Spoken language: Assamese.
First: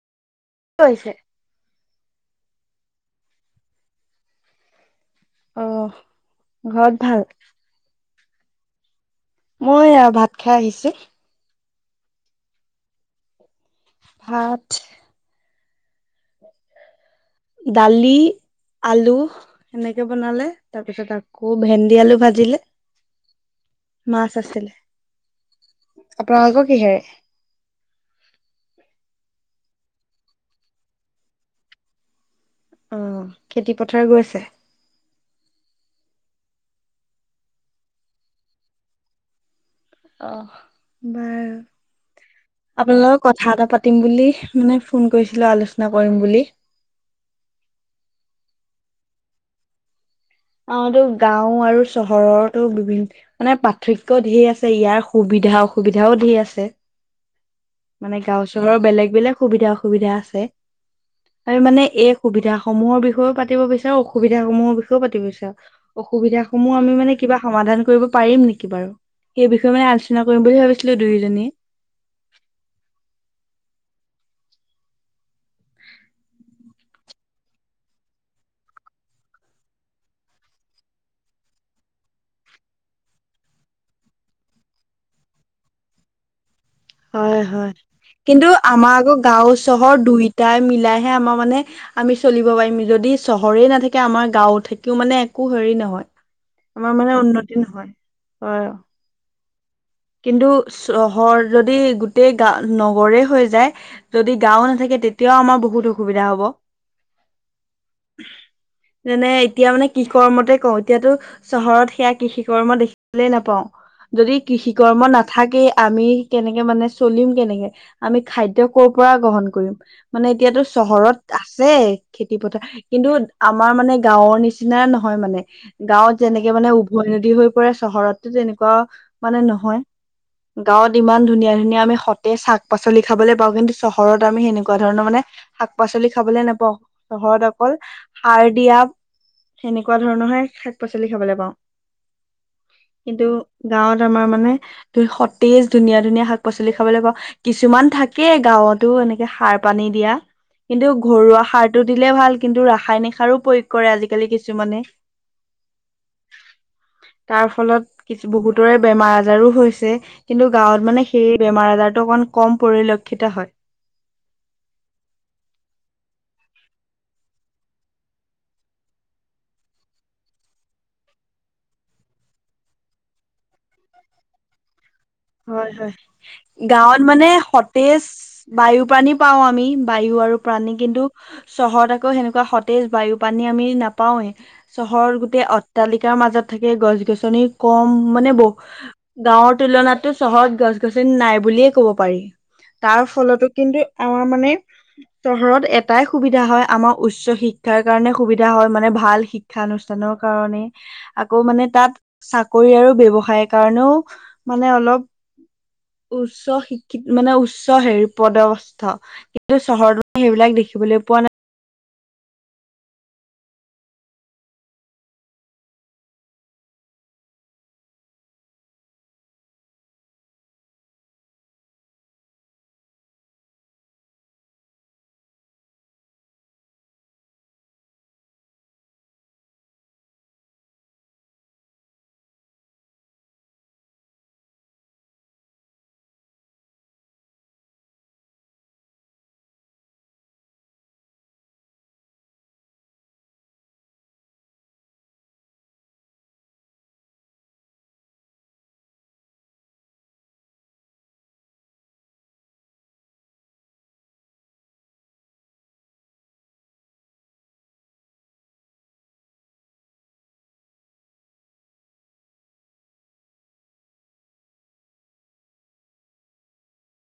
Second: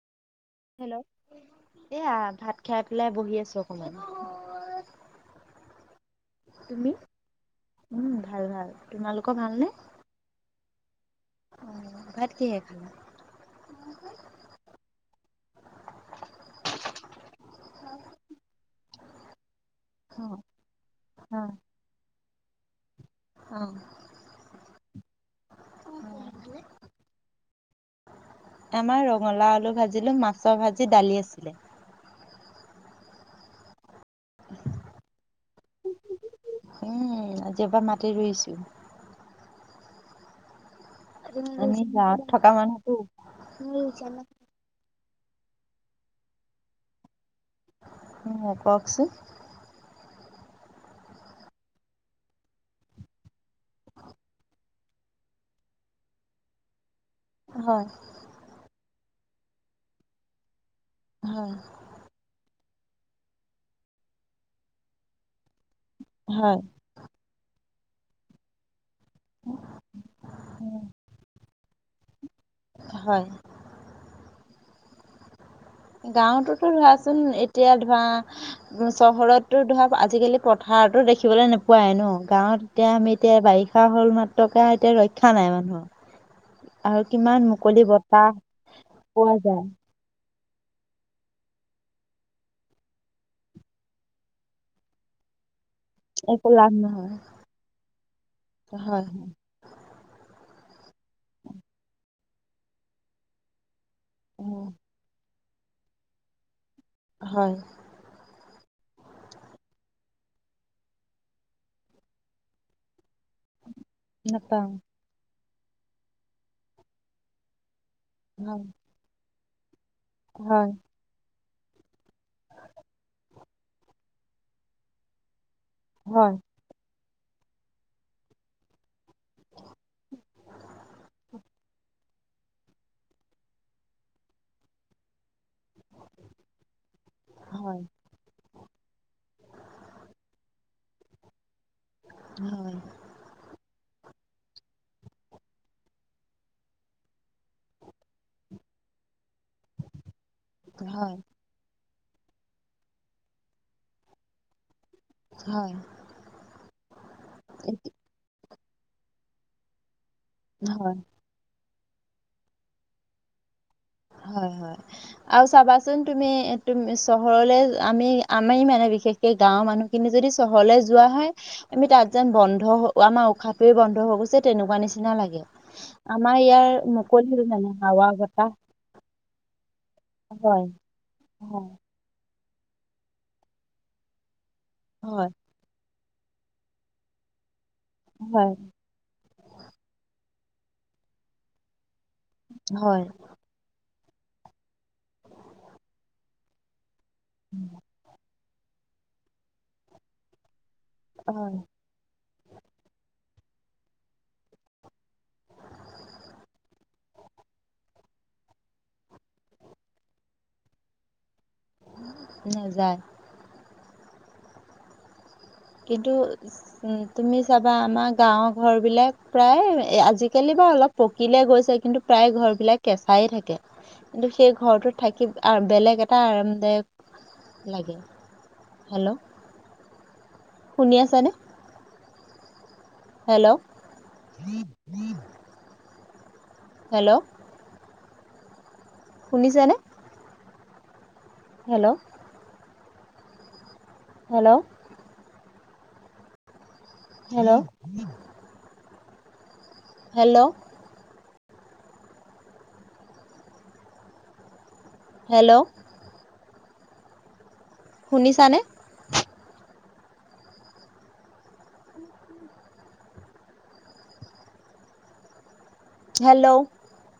হেল্ল' কৰিছে এয়া ভাত খাই পেলাই বহি আছো অকমান অ তুমি ঘৰত ভাল উম ভাল ভাল তোমালোকৰ ভাল মই এয়া ভাত খাই আহিছে অ ভাত কিহে খালা ভাত দালি, আলু সেনেকে অ বনালে তাৰপিছত অ আকৌ ভেন্দি আলু ভাজিলে অ মাছ আছিলে আপোনালোকৰ কিহেৰে আমাৰ ৰঙালাও, আলু ভাজিলোঁ মাছৰ ভাজি দালি আছিলে অ খেতি পথাৰ গৈছে উম আজিয় পা মাটি ৰুইছো অ'! বাৰু আমি গাঁৱত থকা মানুহতো আপোনাৰ লগত কথা এটা পাতিম বুলি, মানে, ফোন কৰিছিলোঁ, আলোচনা কৰিম বুলি। অ'! কওঁকচোন? অ'! এইটো, গাঁও আৰু চহৰৰতো বিভিন মানে, পাৰ্থক্যও ধেৰ আছে। ইয়াৰ সুবিধা, অসুবিধাও ধেৰ আছে। হয়! গাও চহৰৰ বেলেগ-বেলেগ সুবিধা, অসুবিধা আছে। হয় আৰু মানে, এই, সুবিধা সমূহৰ বিষয়েও পাতিব বিচাৰোঁ, অসুবিধা সমূহৰ বিষয়েও পাতিব বিচাৰোঁ। অসুবিধা হয় সমূহ, আমি মানে, কিবা সমাধান কৰিব পাৰিম নেকি বাৰু? সেই বিষয়ে মানে, আলোচনা কৰিম বুলি ভাবিছিলোঁ! দুয়োজনীয়ে। [inaudible] হয়! গাঁৱতোত ধৰাচোন, এতিয়া ধৰা, উম, চহৰতো ধৰা, আজিকালি পথাৰতো দেখিবলৈ নোপোৱাই ন'। গাঁৱত এতিয়া আমি এতিয়া, বাৰিষা হ'ল মাত্ৰকে, এতিয়া ৰক্ষা নাই মানুহৰ। আৰু হয়, কিমান হয়! মুকলি বতাহ কিন্তু, আমাৰ আকৌ, পোৱা যায় গাওঁ-চহৰ দুইটাই মিলাইহে, আমাৰ মানে, আমি চলিব পাৰিম। যদি, চহৰেই নাথাকে, আমাৰ গাঁওত থাকিও মানে, একো হেৰি নহয়। একো লাভ আমাৰ নহয় মানে উন্নতি নহয়। হয়! হয়! কিন্তু, চহৰ যদি, গোটেই গা, নগৰে হৈ যায়! যদি, গাওঁ হয় নাথাকে, তেতিয়াও আমাৰ বহুত অসুবিধা হ'ব। হয়! যেনে, এতিয়া মানে, কৃষি কৰ্মকে কওঁ, এতিয়াতো, চহৰত সেয়া, কৃষি কৰ্ম দেখিবলে নাপাওঁ। যদি নাপাওঁ কৃষি কৰ্ম নাথাকেই, আমি কেনেকে মানে, চলিম কেনেকে। আমি হয় খাদ্য কৰ' পৰা গ্ৰহণ কৰিম। মানে, এতিয়াতো হয় চহৰত আছে খেতি পথাৰ। কিন্তু আমাৰ মানে, গাঁৱৰ নিচিনা নহয় মানে। গাঁৱত হয় যেনেকে মানে, উভৈ নদী হৈ পৰে। চহৰতো তেনেকুৱা, মানে হয়, গাওঁত ইমান ধুনীয়া-ধুনীয়া! আমি সতেজ শাক-পাচলি খাবলে পাওঁ। কিন্তু, চহৰত আমি সেনেকুৱা ধৰণৰ মানে, শাক-পাচলি খাবলে নেপাওঁ। চহৰত অকল, হয় সাৰ দিয়া, সেনেকুৱা ধৰণৰহে, শাক-পাচলি খাবলে পাওঁ। হয়! কিন্তু, গাঁৱত আমাৰ মানে, [unintelligible] সতেজ ধুনীয়া-ধুনীয়া! শাক- পাচলি খাবলে পাওঁ। কিছুমান থাকে, গাঁৱতো এনেকে, সাৰ পানী দিয়া। কিন্তু, হয় ঘৰুৱা সাৰ সাৰটো দিলে ভাল! কিন্তু, ৰাসায়নিক সাৰো প্ৰয়োগ কৰে, আজিকালি কিছুমানে। হয় [inaudible] তাৰ ফলত, কি, বহুতৰে বেমাৰ- আজাৰো হৈছে। কিন্তু, গাঁৱত হয় মানে, সেই বেমাৰ-আজাৰটো অকণমান, কম পৰিলক্ষিত হয়। হয়, হয়। আৰু চাবাচোন তুমি, তুমি চহৰলে আমি, আমি মানে, বিশেষ এই, গাঁৱৰ মানুহখিনি যদি চহৰলৈ যোৱা হয়। আমি তাত যেন বন্ধ, আমাৰ উশাহটো বন্ধ হৈ গৈছে, তেনেকুৱা নিচিনা নিচিনা লাগে। হয় হয় আমাৰ ইয়াৰ, মুকলি মানে, হাৱা বতাহ। বায়ু-প্ৰাণী পাওঁ আমি, বায়ু আৰু হয় প্ৰাণী। কিন্তু, হয় চহৰত আকৌ, সেনেকুৱা সতেজ, বায়ুপানী আমি নাপাওঁৱেই। চহৰত হয় গোটেই অ অট্টালিকাৰ মাজত থাকে, গছ-গছনি কম। মানে, হয় [unintelligible] গাঁৱৰ তুলনাত, চহৰত গছ-গছনি নাই বুলিয়ে ক'ব পাৰি। তাৰ হয় ফলতো কিন্তু, অ', মানে চহৰত এটাই সুবিধা হয় আমাৰ উচ্চ শিক্ষাৰ কাৰণে সুবিধা সা হয় মানে ভাল শিক্ষানুষ্ঠানৰ কাৰণে আকৌ হয় মানে তাত চাকৰি আৰু ব্যৱসায় কাৰণেও মানে অলপ উচ্চ শিক্ষিত মানে উচ্চ হেৰি পদৱস্থা কিন্তু চহৰ দৰে সেইবিলাক দেখিবলৈ পোৱা নাই নেযাই কিন্তু উম, তুমি চাবা আমাৰ গাঁওৰ ঘৰ বিলাক প্ৰায় আজিকালি বা অলপ পকিলে গৈছে কিন্তু প্ৰায় ঘৰ বিলাক কেঁচাই থাকে কিন্তু সেই ঘৰটোত থাকি বেলেগ এটা আৰামদায়ক লাগে হেল্ল' শুনি আছেনে? হেল্ল' [inaudible] হেল্ল' শুনিছেনে? Hello hello hello hello hello শুনিছানে? হেল্ল'